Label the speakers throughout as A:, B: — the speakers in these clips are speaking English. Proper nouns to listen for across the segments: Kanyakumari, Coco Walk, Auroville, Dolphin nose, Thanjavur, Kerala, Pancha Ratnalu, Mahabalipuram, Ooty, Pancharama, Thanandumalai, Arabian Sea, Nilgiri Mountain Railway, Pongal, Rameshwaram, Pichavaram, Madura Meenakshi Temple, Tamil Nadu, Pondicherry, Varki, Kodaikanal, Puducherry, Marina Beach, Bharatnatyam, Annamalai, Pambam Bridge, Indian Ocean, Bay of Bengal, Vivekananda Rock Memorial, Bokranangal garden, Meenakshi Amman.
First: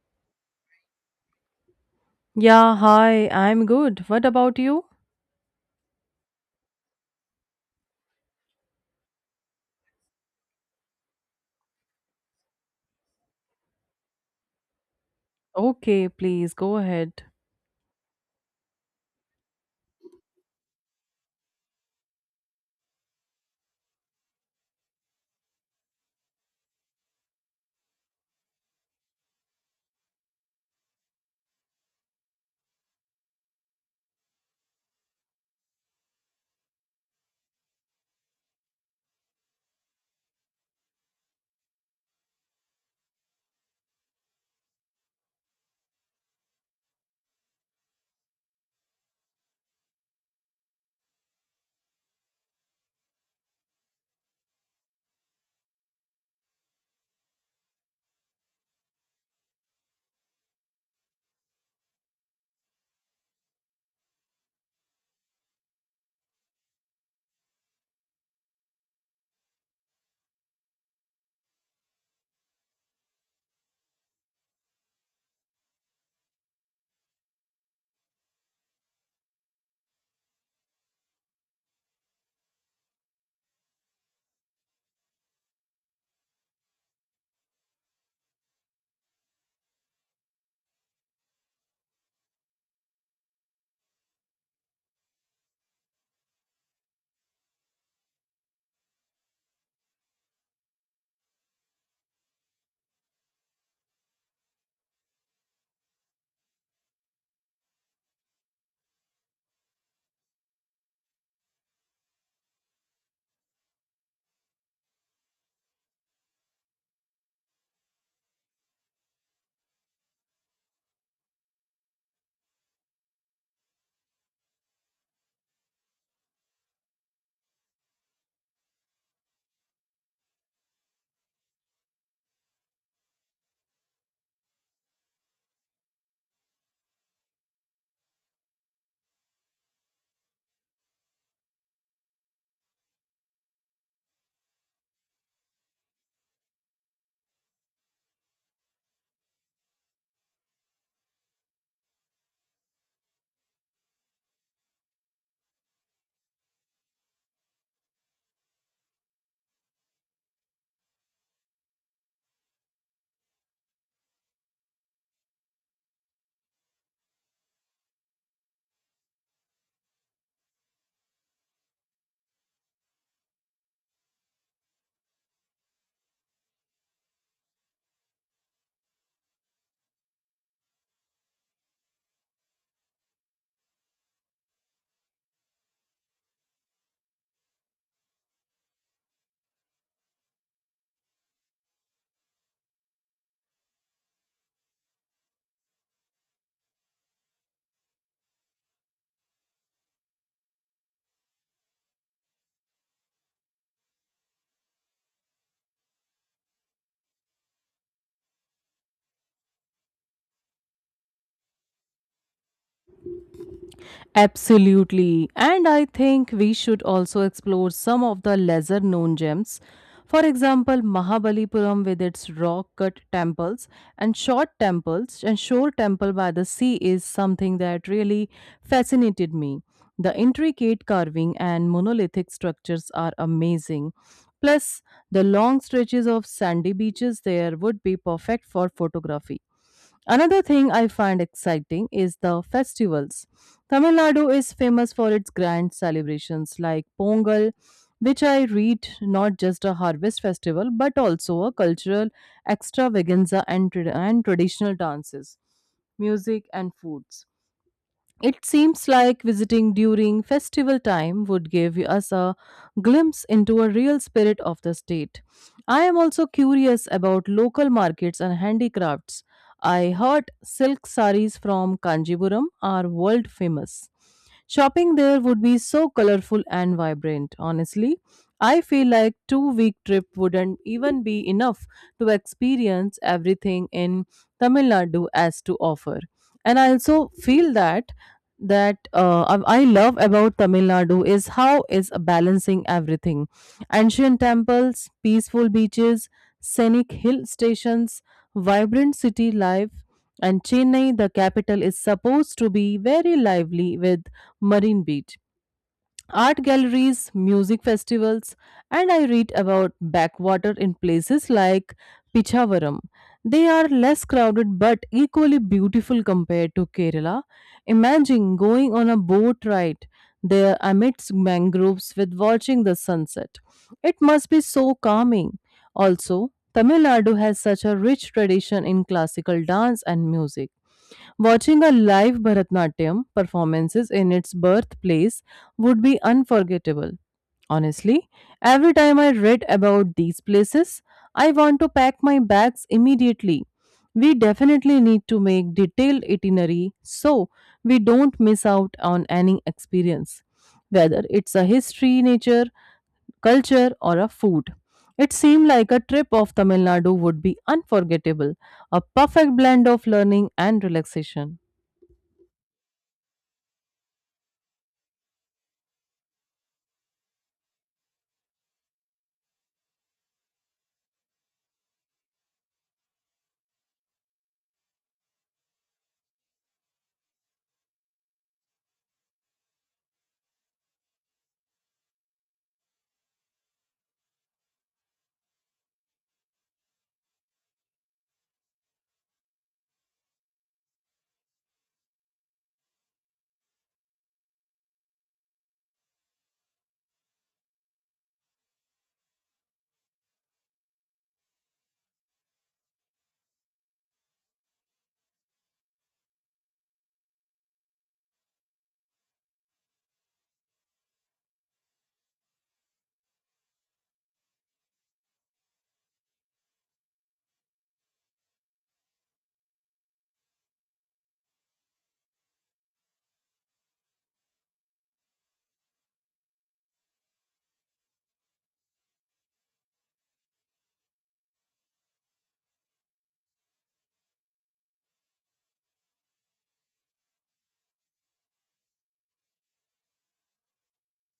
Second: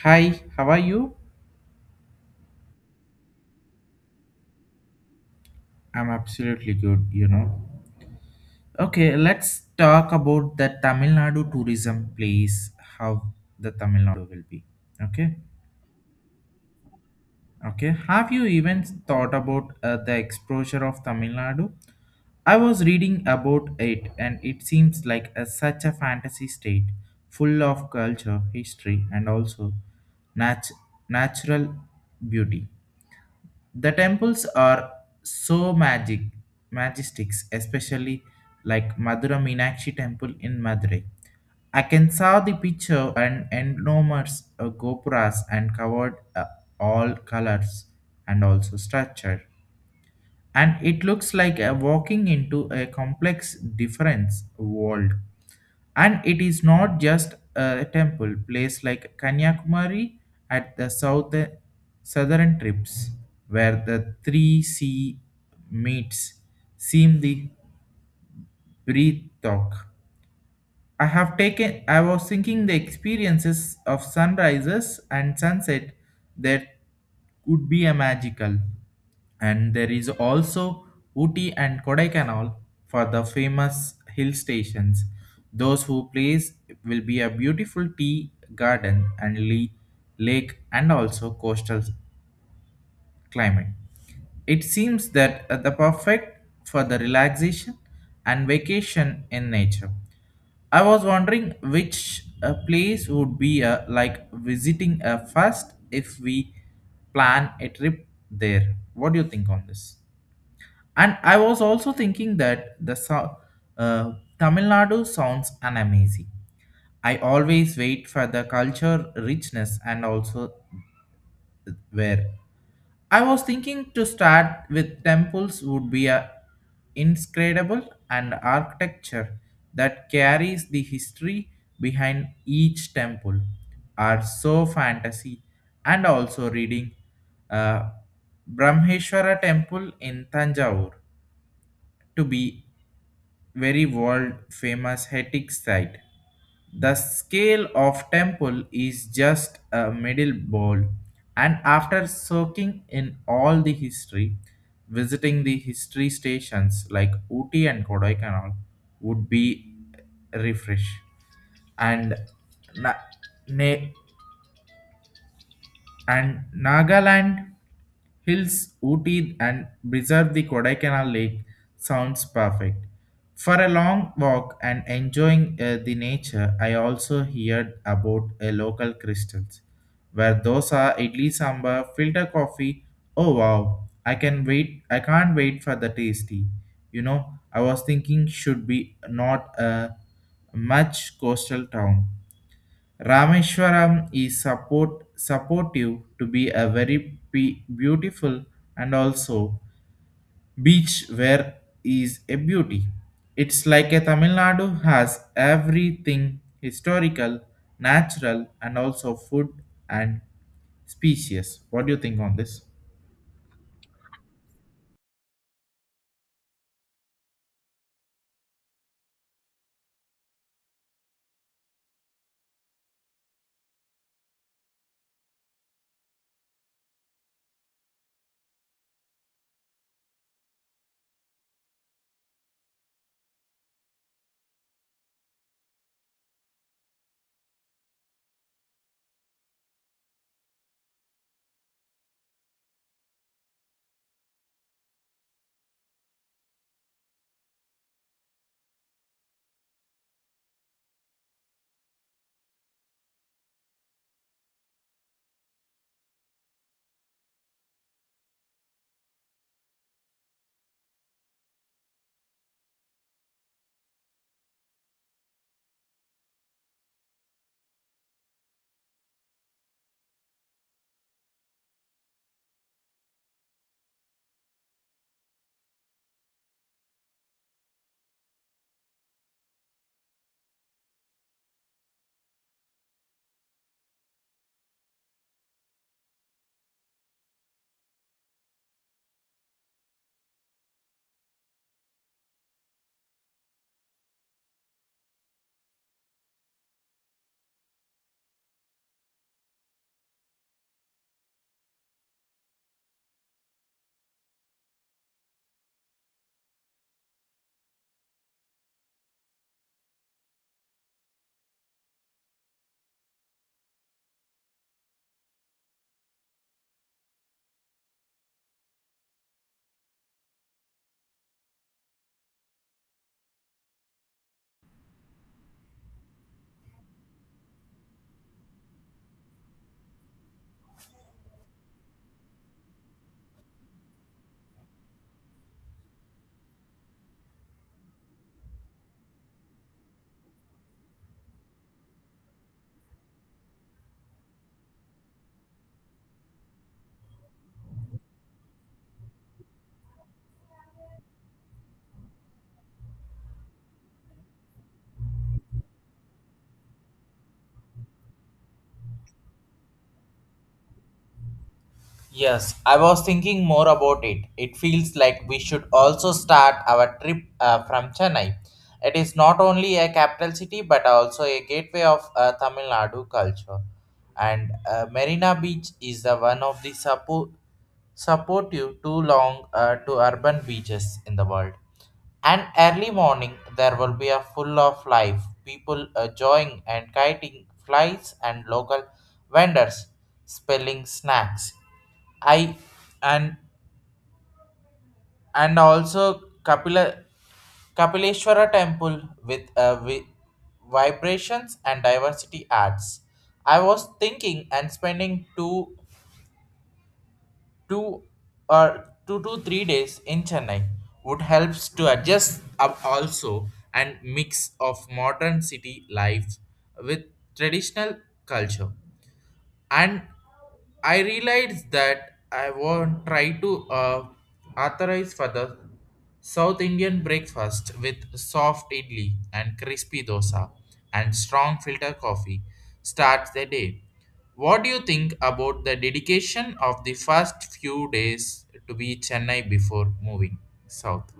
A: Hi, how are you?
B: Yeah, hi, I'm good. What about you?
A: I'm absolutely good, you know. Okay, let's talk about the Tamil Nadu tourism place, how the Tamil Nadu will be. Okay,
B: Okay, please go ahead.
A: okay. Have you even thought about the exposure of Tamil Nadu? I was reading about it and it seems like such a fantasy state full of culture, history, and also nat- natural beauty. The temples are so magic, majestics, especially like Madura Meenakshi Temple in Madurai. I can saw the picture and enormous gopuras and covered all colors and also structure. And it looks like a walking into a complex difference world. And it is not just a temple place like Kanyakumari at the southern trips, where the three sea meets, seem the breath talk. I have taken I was thinking the experiences of sunrises and sunset that would be a magical. And there is also Uti and Kodaikanal for the famous hill stations. Those who place will be a beautiful tea garden and lake and also coastal climate. It seems that the perfect for the relaxation and vacation in nature. I was wondering which place would be like visiting first if we plan a trip there. What do you think on this? And I was also thinking that the uh, Tamil Nadu sounds an amazing. I always wait for the culture richness and also where I was thinking to start with temples would be a inscrutable and architecture that carries the history behind each temple are so fantasy and also reading uh, Brahmeshwara temple in Tanjore to be very world famous Hetic site, the scale of temple is just a middle bowl, and after soaking in all the history, visiting the history stations like Uti and Kodaikanal would be refresh and na- na- and Nagaland hills, Ooty, and preserve the Kodaikanal Lake sounds perfect. For a long walk and enjoying the nature, I also heard about a local crystals where dosa, idli sambar, filter coffee. Oh wow! I can wait. I can't wait for the tasty. You know, I was thinking should be not a much coastal town Rameshwaram is supportive to be a very beautiful and also beach where is a beauty. It's like a Tamil Nadu has everything historical, natural, and also food and species. What do you think on this?
B: Absolutely. And I think we should also explore some of the lesser known gems. For example, Mahabalipuram with its rock cut temples and short temples and shore temple by the sea is something that really fascinated me. The intricate carving and monolithic structures are amazing. Plus, the long stretches of sandy beaches there would be perfect for photography. Another thing I find exciting is the festivals. Tamil Nadu is famous for its grand celebrations like Pongal, which I read not just a harvest festival but also a cultural extravaganza and, and traditional dances, music, and foods. It seems like visiting during festival time would give us a glimpse into a real spirit of the state. I am also curious about local markets and handicrafts. I heard silk saris from Kanjipuram are world famous. Shopping there would be so colorful and vibrant. Honestly, I feel like 2-week trip wouldn't even be enough to experience everything in Tamil Nadu has to offer. And I also feel that I love about Tamil Nadu is how is balancing everything. Ancient temples, peaceful beaches, scenic hill stations, vibrant city life, and Chennai, the capital, is supposed to be very lively with Marine Beach, art galleries, music festivals, and I read about backwater in places like Pichavaram. They are less crowded but equally beautiful compared to Kerala. Imagine going on a boat ride there amidst mangroves with watching the sunset. It must be so calming. Also, Tamil Nadu has such a rich tradition in classical dance and music. Watching a live Bharatnatyam performances in its birthplace would be unforgettable. Honestly, every time I read about these places, I want to pack my bags immediately. We definitely need to make detailed itinerary so we don't miss out on any experience, whether it's a history, nature, culture, or a food. It seemed like a trip of Tamil Nadu would be unforgettable, a perfect blend of learning and relaxation.
A: Yes, I was thinking more about it. It feels like we should also start our trip from Chennai. It is not only a capital city but also a gateway of Tamil Nadu culture. And Marina Beach is the one of the supportive too long to urban beaches in the world. And early morning there will be a full of life, people joying and kiting flies and local vendors spelling snacks. I and and also Kapila Kapileshwara temple with vibrations and diversity arts. I was thinking and spending two two to three days in Chennai would helps to adjust up also and mix of modern city life with traditional culture. And I realized that I won't try to authorize for the South Indian breakfast with soft idli and crispy dosa and strong filter coffee starts the day. What do you think about the dedication of the first few days to be Chennai before moving south?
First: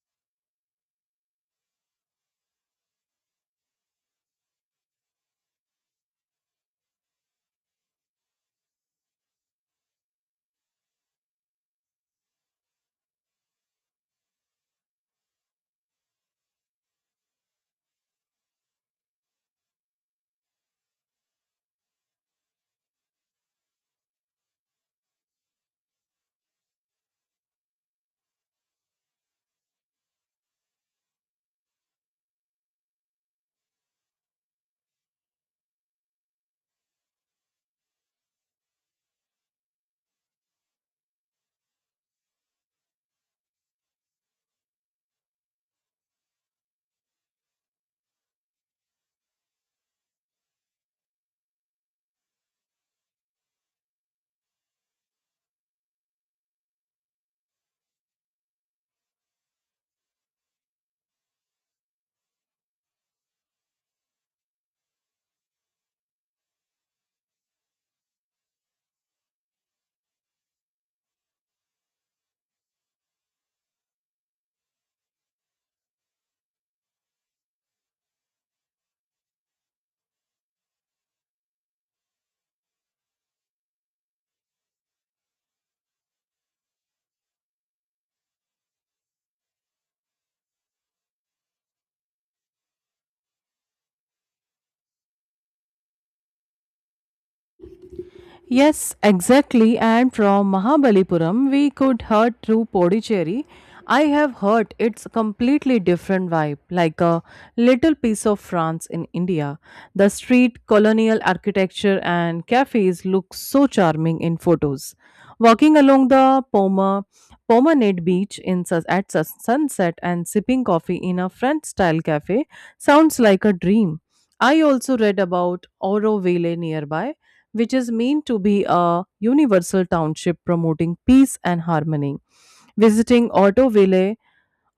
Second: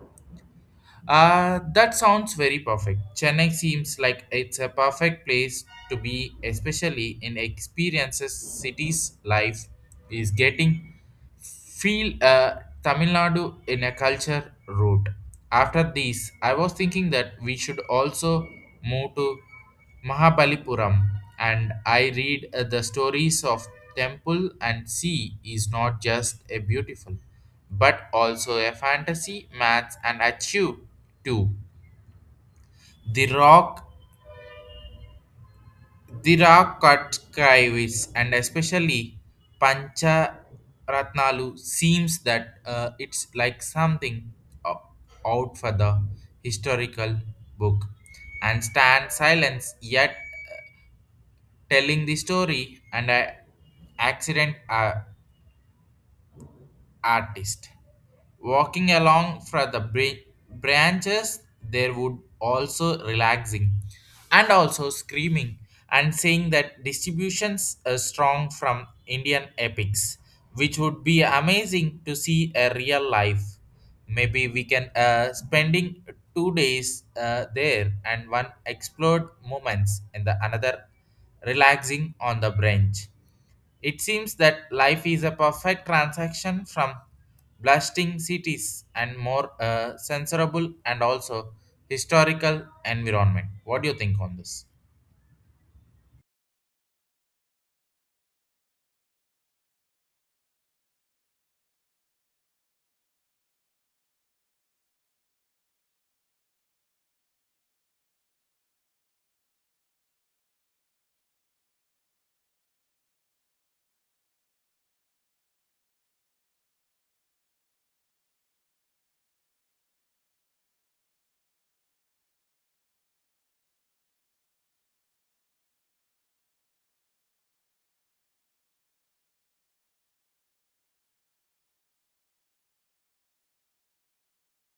A: That sounds very perfect. Chennai seems like it's a perfect place to be, especially in experiences. Cities life is getting feel Tamil Nadu in a culture route. After this, I was thinking that we should also move to Mahabalipuram, and I read the stories of temple and sea is not just a beautiful but also a fantasy maths and achieve too. The rock the rock cut kaivis and especially Pancha Ratnalu seems that it's like something o- out for the historical book and stand silence yet telling the story and a accident artist walking along from the branches there would also relaxing and also screaming and saying that distributions are strong from indian epics, which would be amazing to see a real life. Maybe we can spending 2 days there and one explored moments and the another relaxing on the branch. It seems that life is a perfect transaction from blasting cities and more censorable and also historical environment. What do you think on this?
B: Yes, exactly. And from Mahabalipuram, we could heard through Pondicherry. I have heard it's a completely different vibe, like a little piece of France in India. The street, colonial architecture, and cafes look so charming in photos. Walking along the Pomonade beach in at sunset and sipping coffee in a French-style cafe sounds like a dream. I also read about Auroville nearby, which is meant to be a universal township promoting peace and harmony. Visiting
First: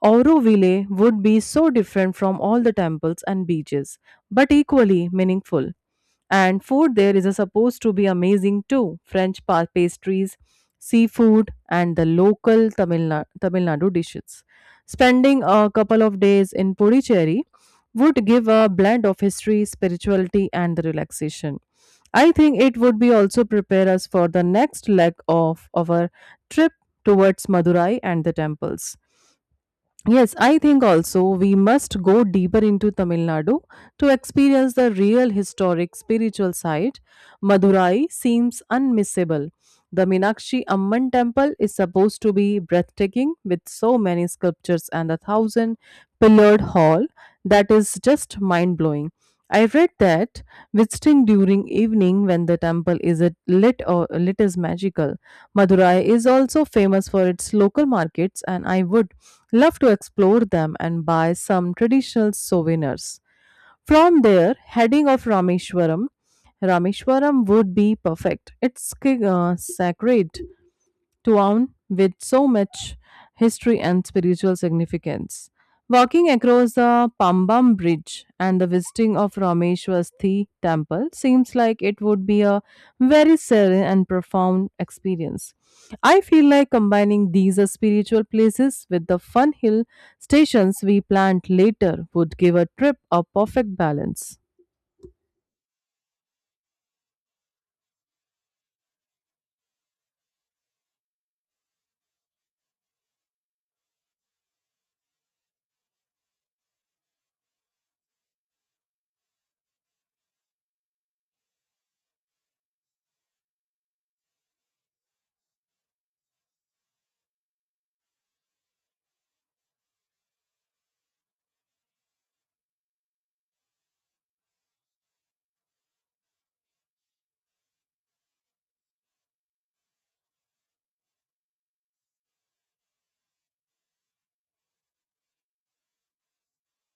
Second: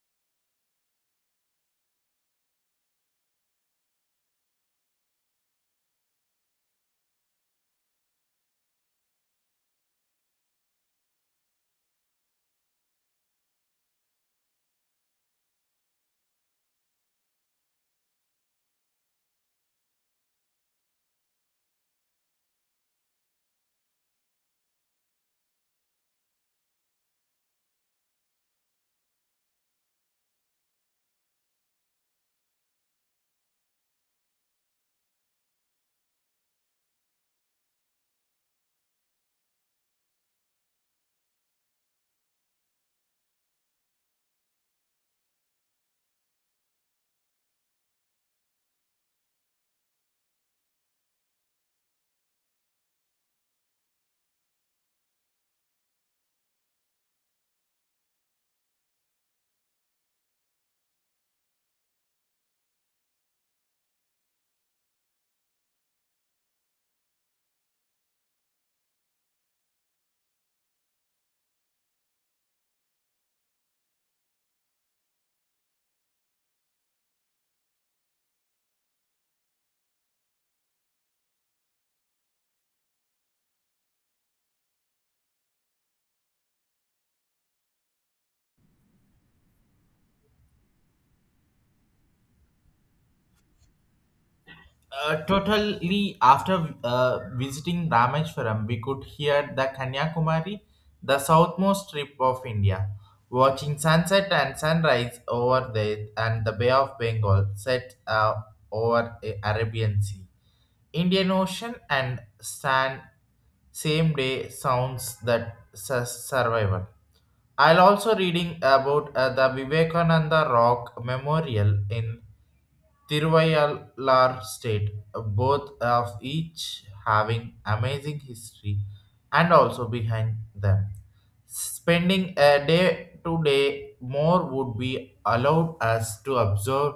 B: Auroville would be so different from all the temples and beaches, but equally meaningful. And food there is a supposed to be amazing too. French pastries, seafood, and the local Tamil Nadu dishes. Spending a couple of days in Puducherry would give a blend of history, spirituality, and the relaxation. I think it would be also prepare us for the next leg of our trip towards Madurai and the temples. Yes, I think also we must go deeper into Tamil Nadu to experience the real historic spiritual site. Madurai seems unmissable. The Meenakshi Amman temple is supposed to be breathtaking with so many sculptures and a thousand pillared hall that is just mind blowing. I read that visiting during evening when the temple is at lit or lit is magical. Madurai is also famous for its local markets and I would love to explore them and buy some traditional souvenirs. From there, heading of Rameshwaram would be perfect. It's sacred town with so much history and spiritual significance. Walking across the Pambam Bridge and the visiting of Rameshwasthi temple seems like it would be a very serene and profound experience. I feel like combining these spiritual places with the fun hill Stations we planned later would give a trip a perfect balance.
A: Totally after visiting Rameshwaram, we could hear the Kanyakumari, the southmost strip of India, watching sunset and sunrise over there and the Bay of Bengal set over the Arabian Sea. Indian Ocean and Sand Same Day sounds that survival. I'll also reading about the Vivekananda Rock Memorial in Tiruvayallar state, both of each having amazing history and also behind them. Spending a day to day more would be allowed us to observe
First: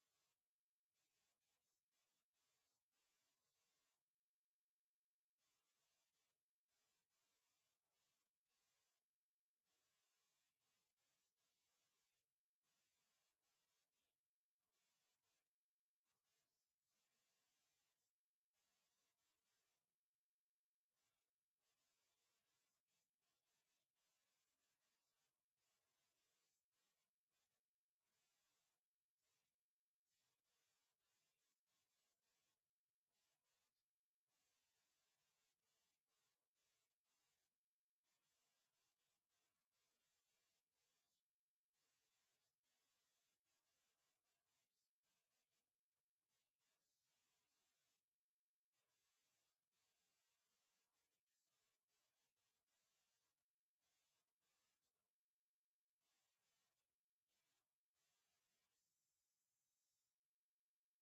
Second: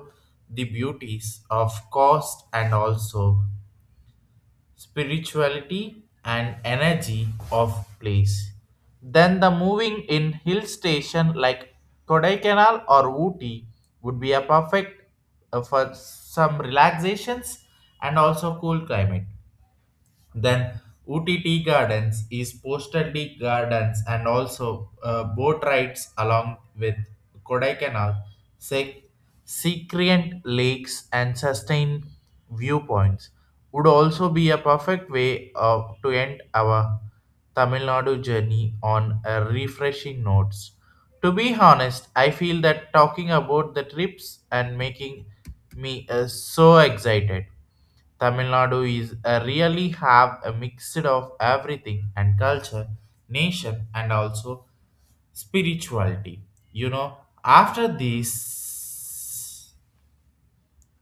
A: the beauties of coast and also spirituality and energy of place. Then the moving in hill station like Kodaikanal or Ooty would be a perfect for some relaxations and also cool climate. Then UTT Gardens is Postal D Gardens and also boat rides along with Kodaikanal, sec- secreant lakes and sustained viewpoints would also be a perfect way of, to end our Tamil Nadu journey on a refreshing notes. To be honest, I feel that talking about the trips and making me so excited. Tamil Nadu is a really have a mixed of everything and culture, nation, and also spirituality. You know, after this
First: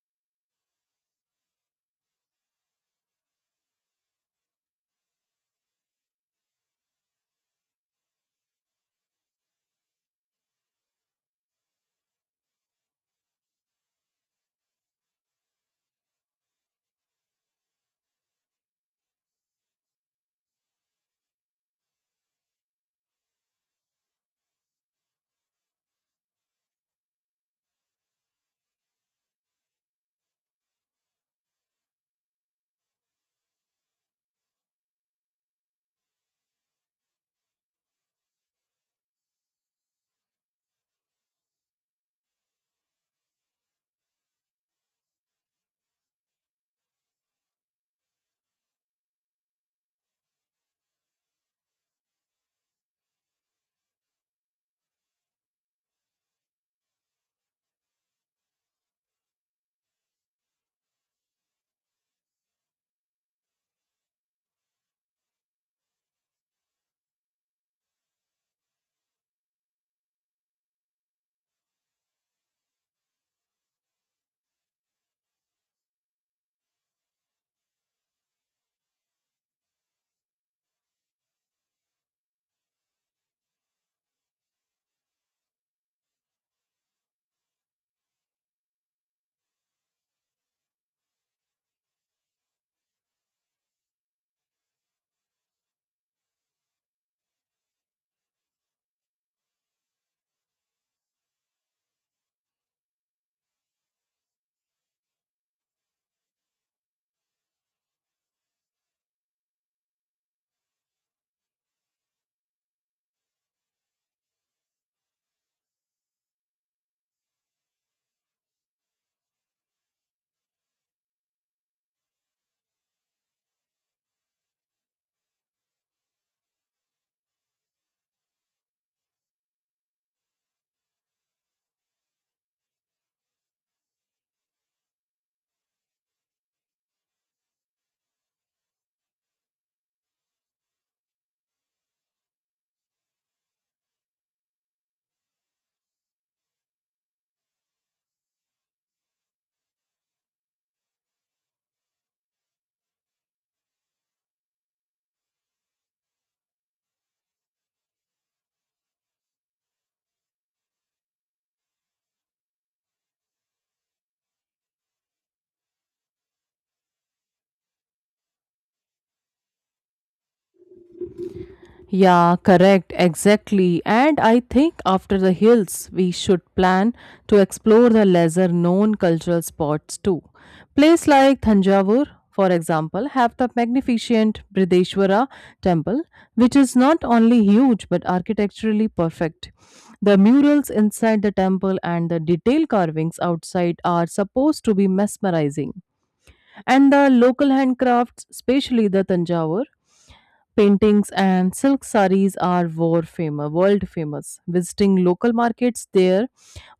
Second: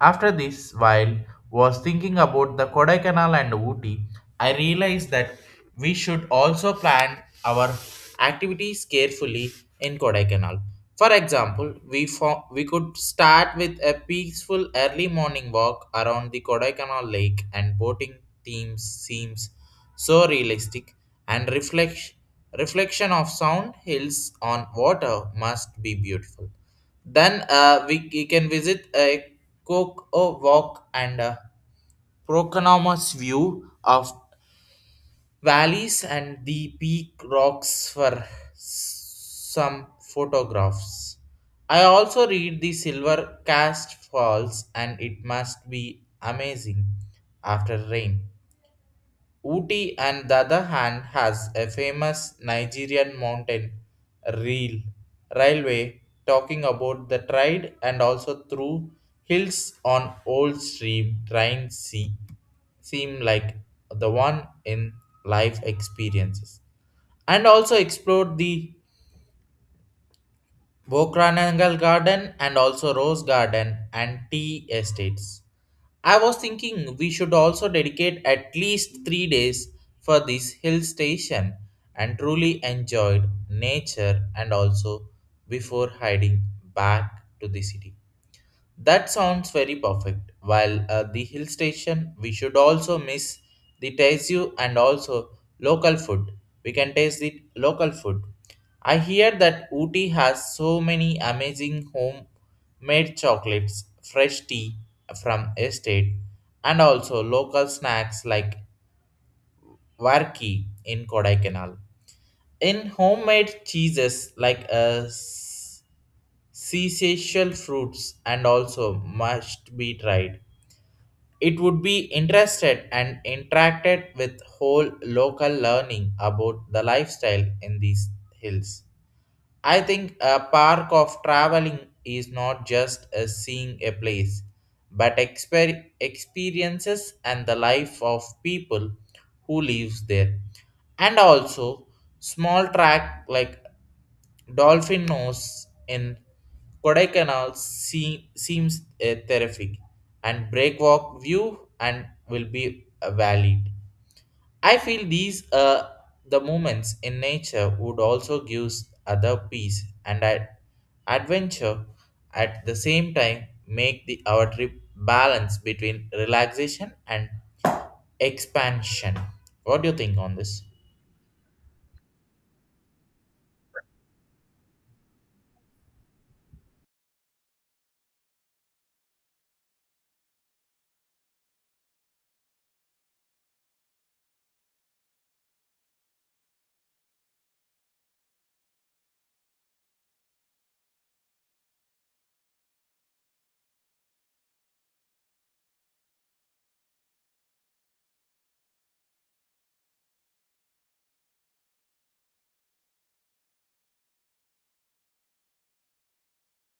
A: while was thinking about the Kodaikanal and Ooty, I realized that we should also plan our activities carefully in Kodaikanal. For example, we could start with a peaceful early morning walk around the Kodaikanal lake and boating themes seems so realistic, and reflection of sound hills on water must be beautiful. Then we can visit a Coco Walk and a Proconomus view of valleys and the peak rocks for some photographs. I also read the Silver Cast Falls and it must be amazing after rain. Uti, on the other hand, has a famous Nigerian mountain rail railway talking about the trade and also through hills on old stream train sea seem like the one in life experiences and also explored the Bokranangal garden and also rose garden and tea estates. I was thinking we should also dedicate at least 3 days for this hill station and truly enjoyed nature and also before heading back to the city. That sounds very perfect. While the hill station, we should also miss the Taizhu and also local food. We can taste the local food. I hear that Ooty has so many amazing homemade chocolates, fresh tea from estate, and also local snacks like Varki in Kodaikanal. In homemade cheeses like seasocial fruits and also must be tried. It would be interested and interacted with whole local learning about the lifestyle in these hills. I think a park of traveling is not just a seeing a place, but experiences and the life of people who lives there. And also small track like Dolphin nose in Kodaikanal seems a terrific, and breakwalk view and will be valid. I feel these the moments in nature would also give other peace and adventure at the same time make the our trip balance between relaxation and expansion. What do you think on this?
B: Yeah, correct, exactly. And I think after the hills, we should plan to explore the lesser known cultural spots too. Place like Thanjavur, for example, have the magnificent Brideshwara temple, which is not only huge but architecturally perfect. The murals inside the temple and the detailed carvings outside are supposed to be mesmerizing. And the local handcrafts, especially the Tanjavur, Paintings and silk saris are world famous. Visiting local markets there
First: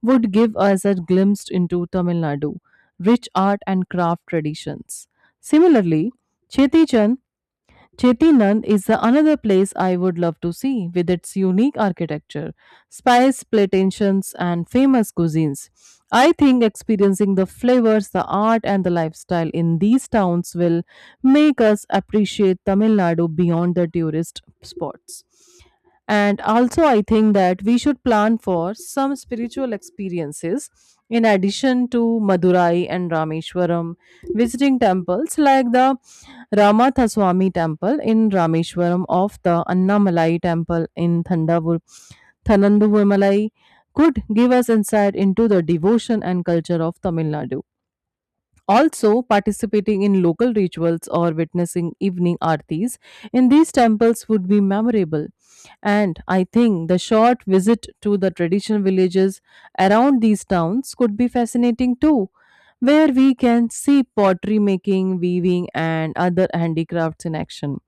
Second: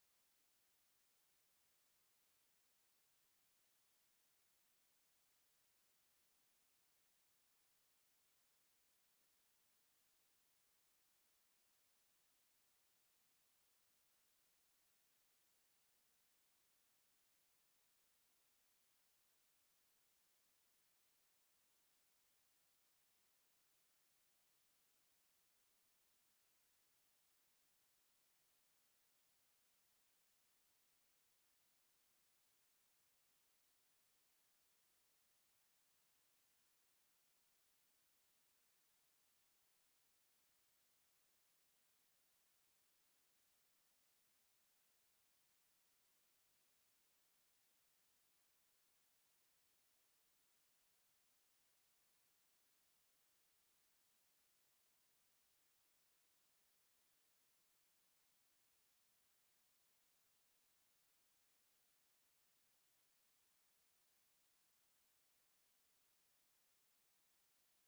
B: would give us a glimpse into Tamil Nadu, rich art and craft traditions. Similarly, Chetichan Chetinand is the another place I would love to see with its unique architecture, spice plantations, and famous cuisines. I think experiencing the flavors, the art, and the lifestyle in these towns will make us appreciate Tamil Nadu beyond the tourist spots. And also, I think that we should plan for some spiritual experiences in addition to Madurai and Rameshwaram, visiting temples like the Ramathaswamy Temple in Rameshwaram of the Annamalai Temple in Thanandumalai could give us insight into the devotion and culture of Tamil Nadu. Also, participating in local rituals or witnessing evening aartis in these temples would be memorable. And I think the short visit to the traditional villages around these towns could be fascinating too, where we can see pottery making, weaving, and other handicrafts in action.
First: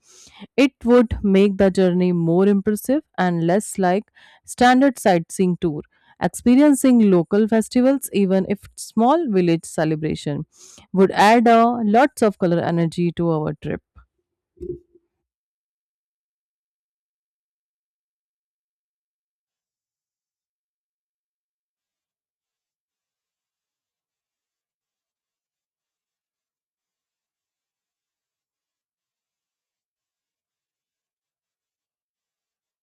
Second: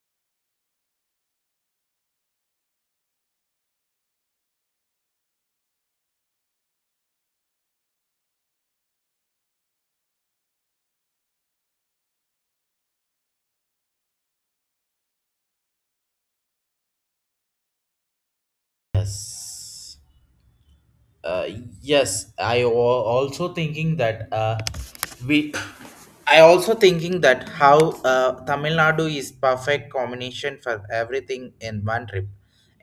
B: It would make the journey more impressive and less like standard sightseeing tour. Experiencing local festivals, even if small village celebration, would add a lots of color energy to our trip.
A: Yes. uh, yes, also thinking that we I also thinking that how tamil nadu is perfect combination for everything in one trip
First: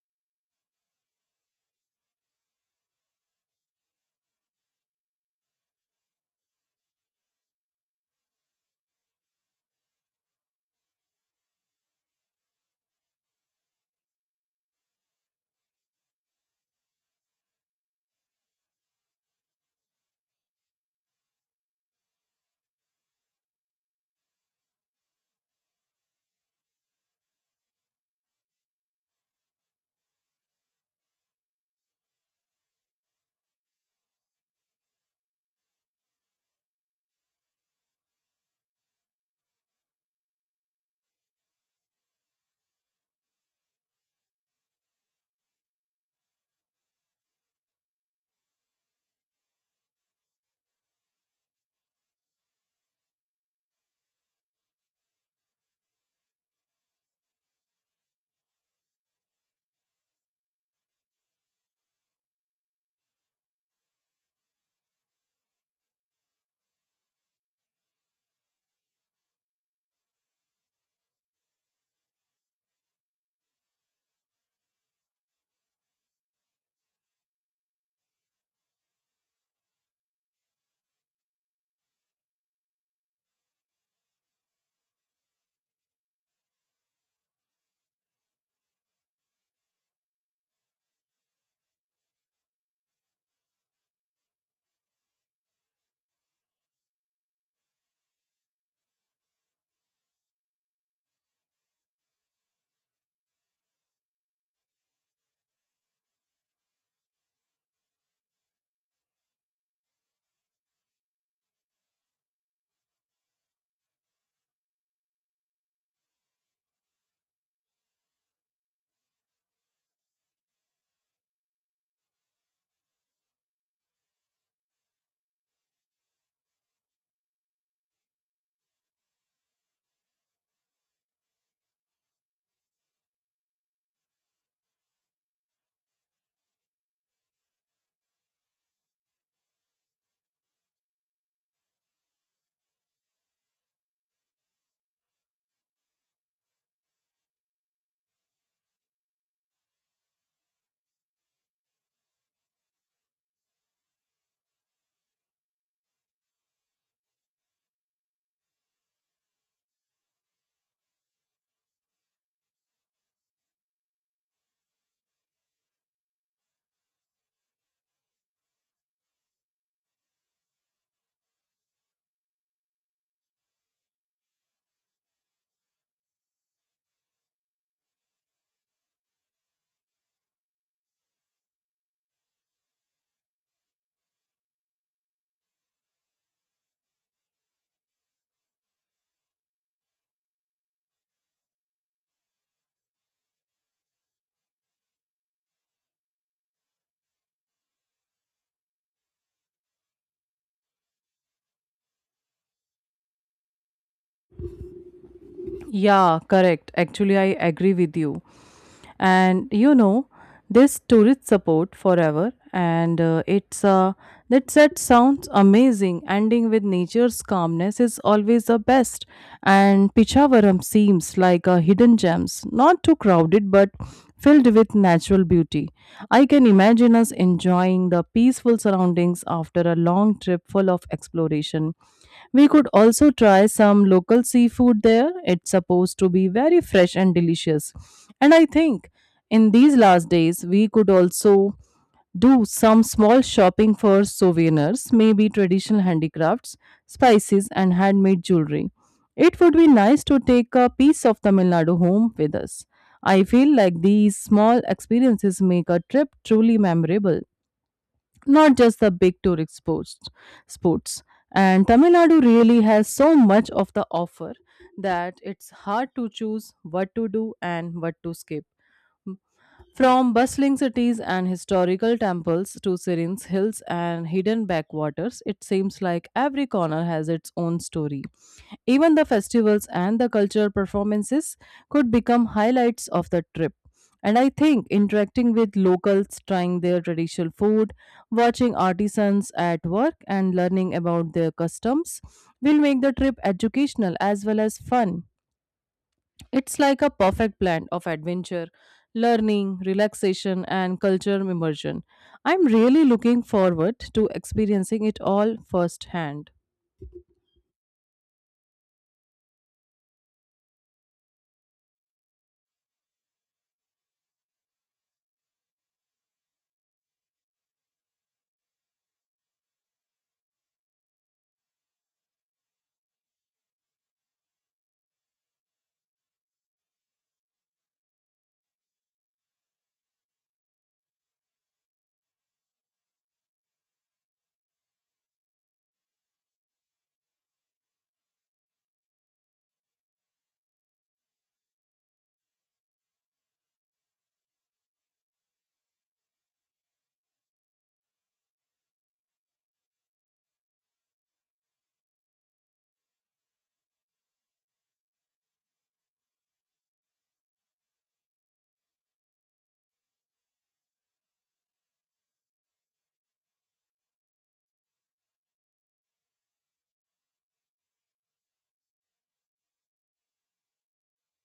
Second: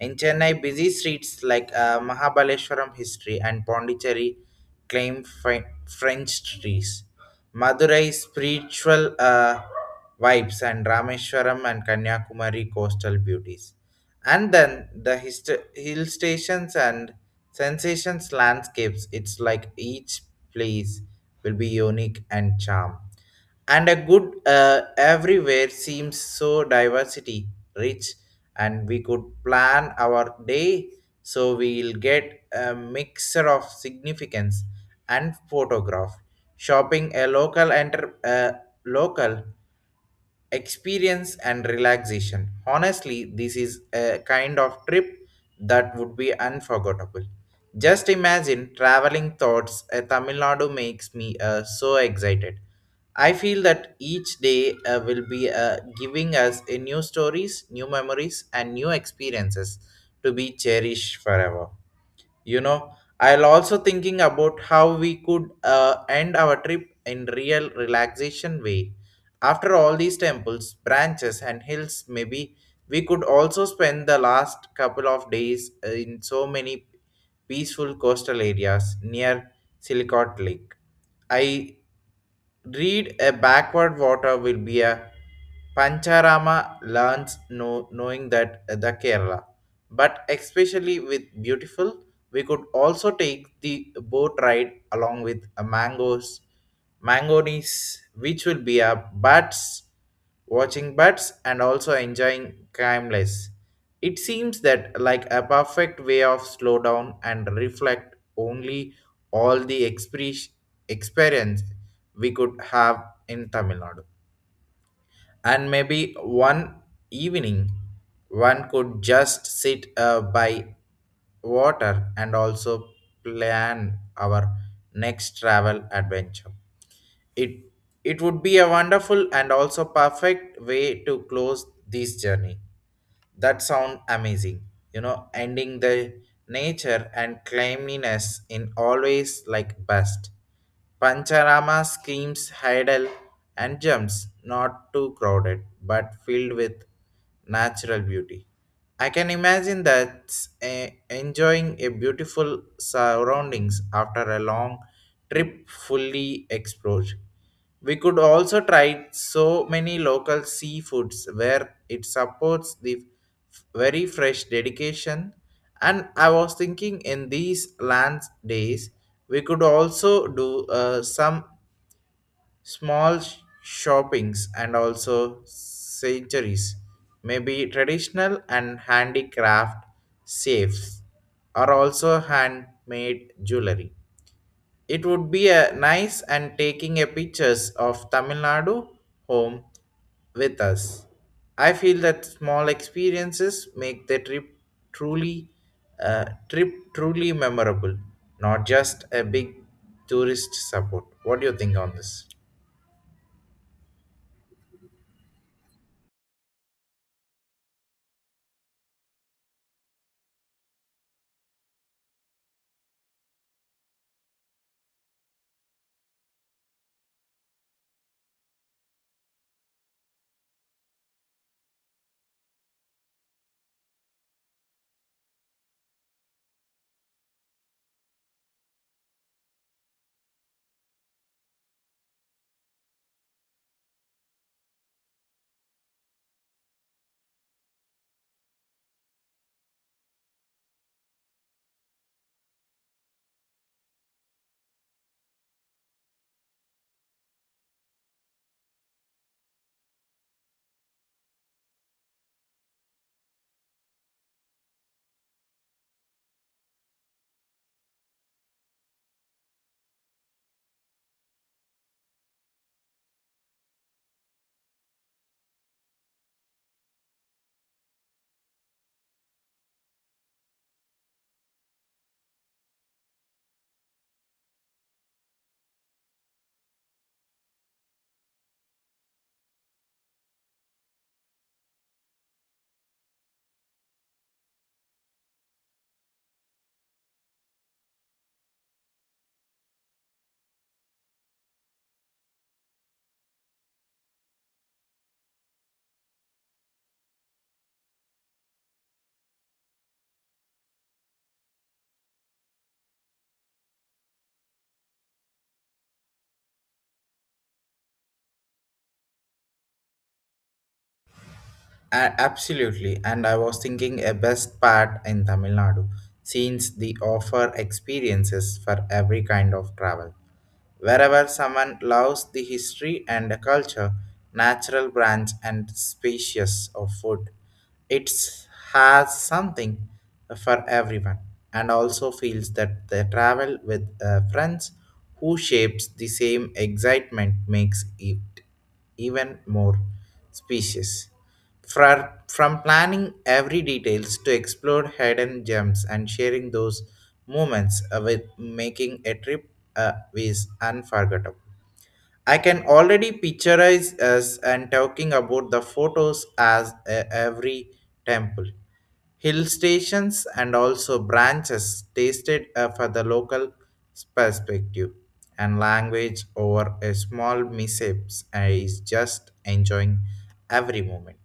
A: in chennai busy streets like mahabaleshwaram history and pondicherry claim Fre- french trees madurai spiritual vibes and Rameshwaram and Kanyakumari coastal beauties. And then the hill stations and sensations landscapes, it's like each place will be unique and charm. And a good everywhere seems so diversity rich, and we could plan our day so we'll get a mixer of significance and photograph shopping a local enter local experience and relaxation. Honestly, this is a kind of trip that would be unforgettable. Just imagine traveling thoughts a Tamil Nadu makes me so excited. I feel that each day will be giving us a new stories, new memories, and new experiences to be cherished forever you know I'll also thinking about how we could end our trip in real relaxation way after all these temples branches and hills maybe we could also spend the last couple of days in so many peaceful coastal areas near silicon lake. I read a backward water will be a pancharama learns know, knowing that the Kerala but especially with beautiful we could also take the boat ride along with a mangoes which will be a bats watching bats and also enjoying timeless. It seems that like a perfect way of slow down and reflect only all the experience we could have in Tamil Nadu. And maybe one evening one could just sit by water and also plan our next travel adventure. It it would be a wonderful and also perfect way to close this journey. That sound amazing. You know, ending the nature and cleanliness in always like best. Pancharama screams, hurdle, and jumps, not too crowded, but filled with natural beauty. I can imagine that enjoying a beautiful surroundings after a long trip fully explored. We could also try so many local seafoods where it supports the very fresh dedication. And I was thinking in these land days, we could also do some small shoppings and also sanctuaries may be traditional and handicraft safes or also handmade jewelry. It would be a nice and taking a pictures of Tamil Nadu home with us. I feel that small experiences make the truly trip truly memorable, not just a big tourist support. What do you think on this?
B: Yeah, correct. Actually, I agree with you. And you know, this tourist support forever and it's that set sounds amazing. Ending with nature's calmness is always the best, and Pichavaram seems like a hidden gems, not too crowded but filled with natural beauty. I can imagine us enjoying the peaceful surroundings after a long trip full of exploration. We could also try some local seafood there. It's supposed to be very fresh and delicious. And I think in these last days, we could also do some small shopping for souvenirs, maybe traditional handicrafts, spices, and handmade jewelry. It would be nice to take a piece of Tamil Nadu home with us. I feel like these small experiences make a trip truly memorable, not just the big tourist sports and Tamil Nadu really has so much of the offer, that it's hard to choose what to do and what to skip. From bustling cities and historical temples to serene hills and hidden backwaters, it seems like every corner has its own story. Even the festivals and the cultural performances could become highlights of the trip. And I think interacting with locals, trying their traditional food, watching artisans at work, and learning about their customs will make the trip educational as well as fun. It's like a perfect blend of adventure, learning, relaxation, and cultural immersion. I'm really looking forward to experiencing it all firsthand.
A: Absolutely, and I was thinking a best part in Tamil Nadu since the offer experiences for every kind of travel. Wherever someone loves the history and the culture, natural branch and species of food, it has something for everyone and also feels that the travel with friends who shapes the same excitement makes it even more species. From planning every details to explore hidden gems and sharing those moments with making a trip is unforgettable. I can already picturize us and talking about the photos as every temple, hill stations, and also branches tasted for the local perspective and language over a small mishaps I is just enjoying every moment.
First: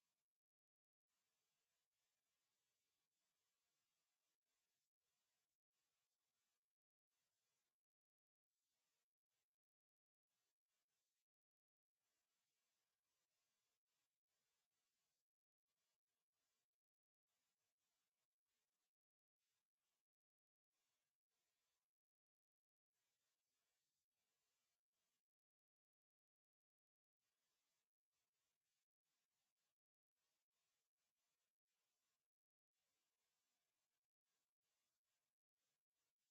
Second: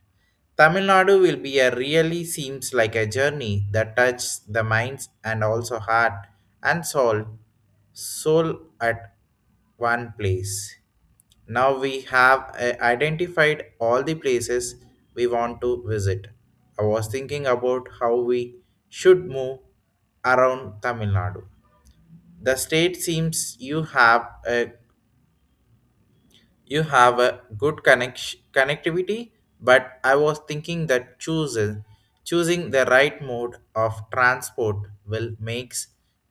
A: Tamil Nadu will be a really seems like a journey that touches the minds and also heart and soul at one place. Now we have identified all the places we want to visit. I was thinking about how we should move around Tamil Nadu. The state seems you have a good connectivity, but I was thinking that choosing the right mode of transport will makes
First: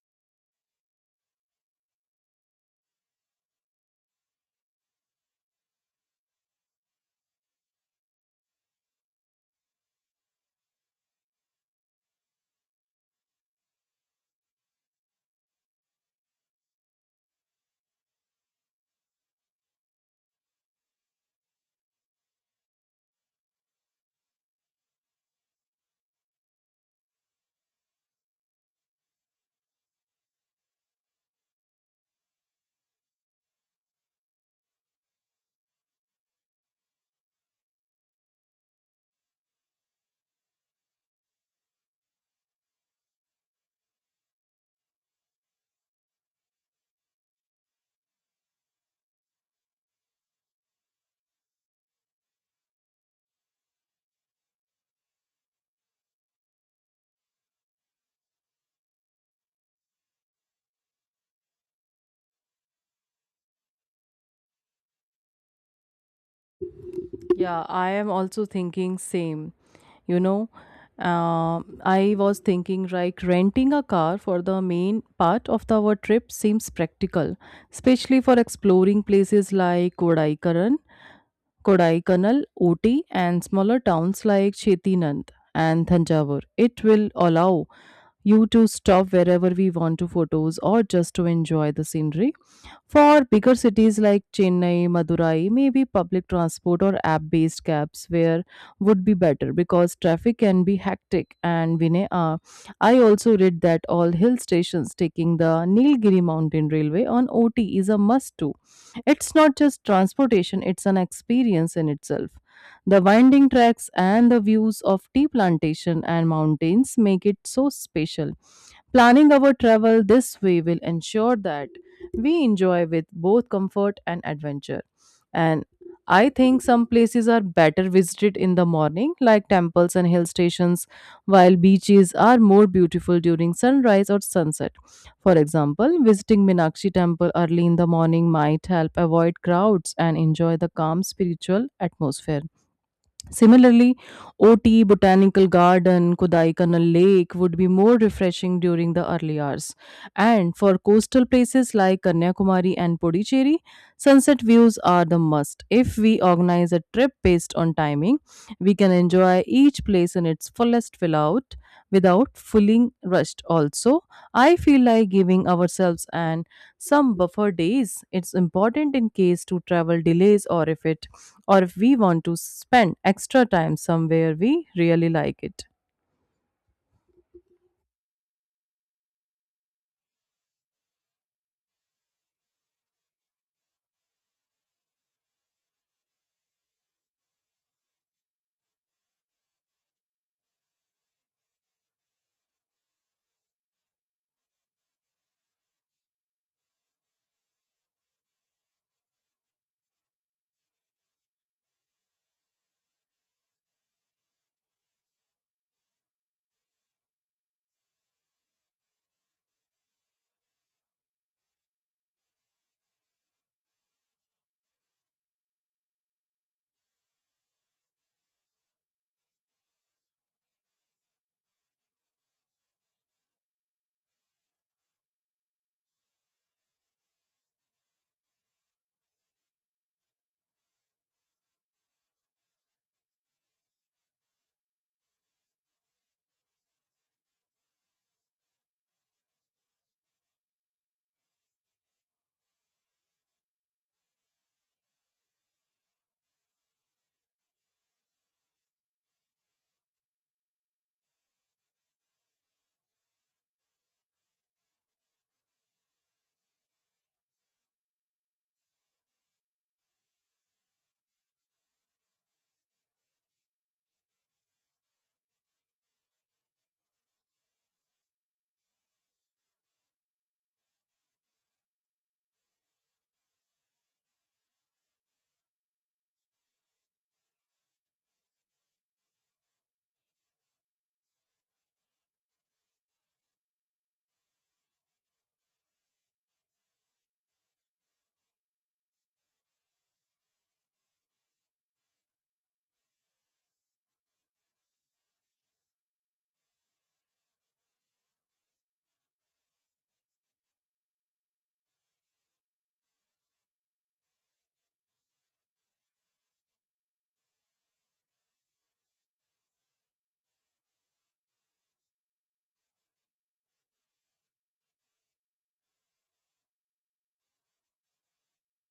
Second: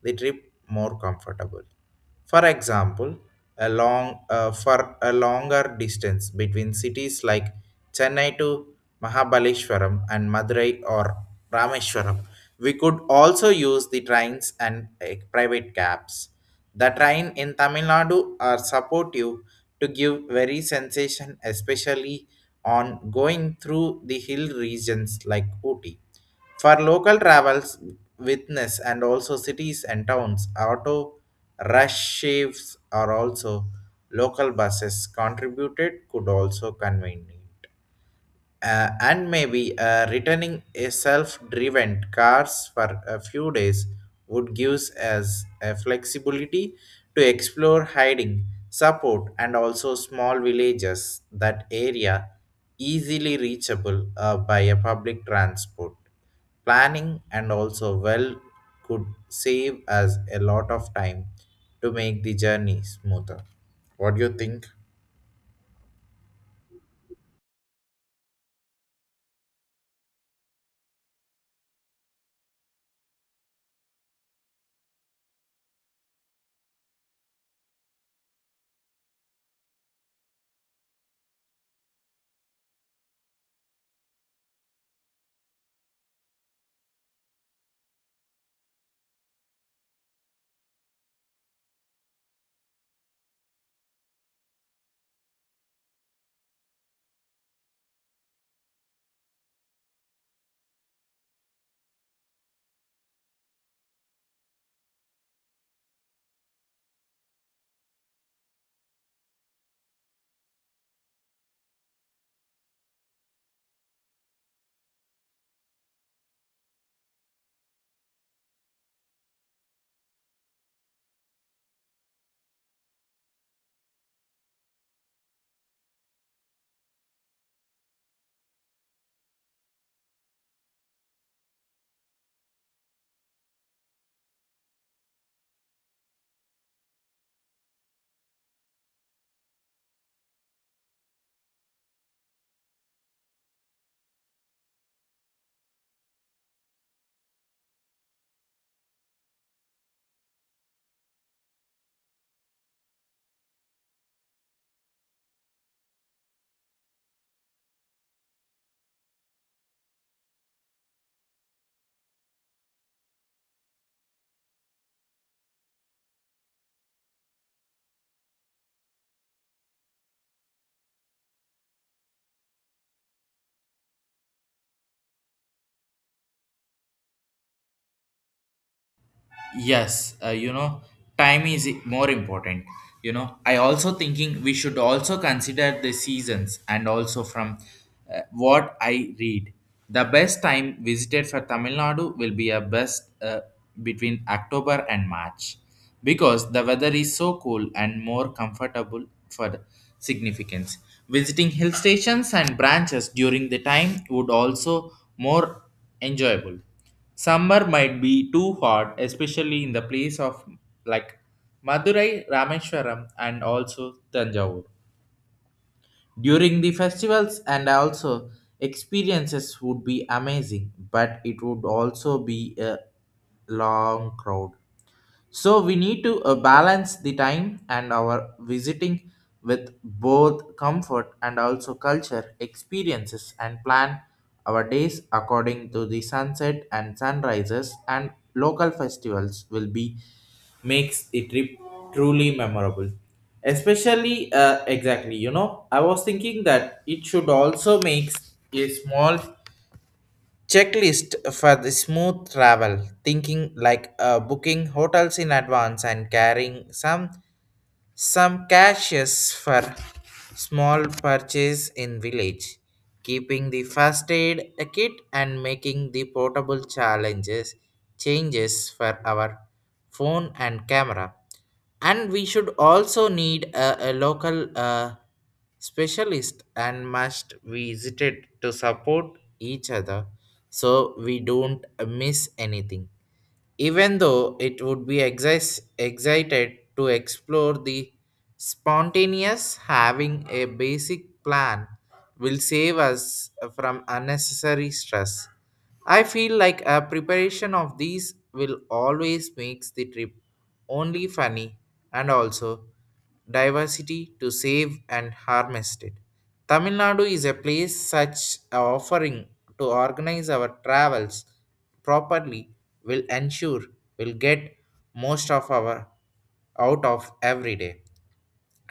A: the trip more comfortable. For example, a long for a longer distance between cities like Chennai to Mahabaleshwaram and Madurai or Rameshwaram, we could also use the trains and private cabs. The train in Tamil Nadu are supportive to give very sensation, especially on going through the hill regions like Ooty. For local travels, witness and also cities and towns, auto rush shifts are also local buses contributed could also convene, and maybe returning a self-driven cars for a few days would give us a flexibility to explore hiding support and also small villages that area easily reachable by a public transport. Planning and also well could save us a lot of time to make the journey smoother. What do you think?
B: Yeah, I am also thinking same. You know, Um I was thinking like renting a car for the main part of our trip seems practical, especially for exploring places like Kodaikanal, Ooty, and smaller towns like Chettinad and Thanjavur. It will allow you to stop wherever we want to photos or just to enjoy the scenery for bigger cities like Chennai, Madurai, maybe public transport or app based cabs where would be better because traffic can be hectic and I also read that all hill stations taking the Nilgiri Mountain Railway on OT is a must too. It's not just transportation, it's an experience in itself. The winding tracks and the views of tea plantation and mountains make it so special. Planning our travel this way will ensure that we enjoy with both comfort and adventure. And I think some places are better visited in the morning, like temples and hill stations, while beaches are more beautiful during sunrise or sunset. For example, visiting Minakshi temple early in the morning might help avoid crowds and enjoy the calm spiritual atmosphere. Similarly, OT, Botanical Garden, Kodaikanal Lake would be more refreshing during the early hours. And for coastal places like Kanyakumari and Puducherry, sunset views are the must. If we organize a trip based on timing, we can enjoy each place in its fullest without feeling rushed. Also, I feel like giving ourselves an some buffer days. It's important in case to travel delays or if it or if we want to spend extra time somewhere we really like it.
A: Yes, you know, time is more important. You know, I also thinking we should also consider the seasons and also from what I read the best time visited for Tamil Nadu will be a best between October and March because the weather is so cool and more comfortable for the significance. Visiting hill stations and branches during the time would also more enjoyable. Summer might be too hot, especially in the place of like Madurai, Rameshwaram, and also Tanjavur. During the festivals and also experiences would be amazing, but it would also be a long crowd, so we need to balance the time and our visiting with both comfort and also culture experiences, and plan our days according to the sunset and sunrises and local festivals will be makes a trip truly memorable. Especially exactly, you know, I was thinking that it should also makes a small checklist for the smooth travel thinking like booking hotels in advance and carrying some caches for small purchase in village, keeping the first aid kit and making the portable challenges changes for our phone and camera. And we should also need a local specialist and must visit it to support each other so we don't miss anything. Even though it would be excited to explore the spontaneous, having a basic plan will save us from unnecessary stress. I feel like a preparation of these will always makes the trip only funny and also diversity to save and harvest it. Tamil Nadu is a place such a offering to organize our travels properly will ensure we'll get most of our out of every day.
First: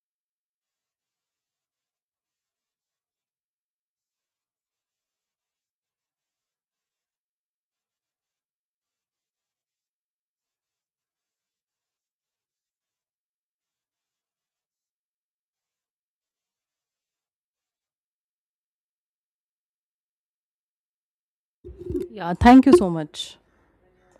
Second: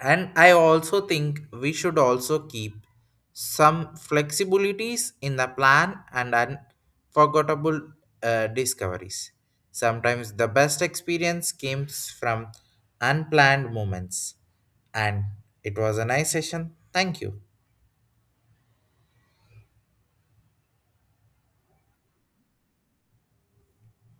A: And I also think we should also keep some flexibilities in the plan and unforgettable discoveries. Sometimes the best experience comes from unplanned moments. And it was a nice session. Thank you.
B: Yeah, thank you so much.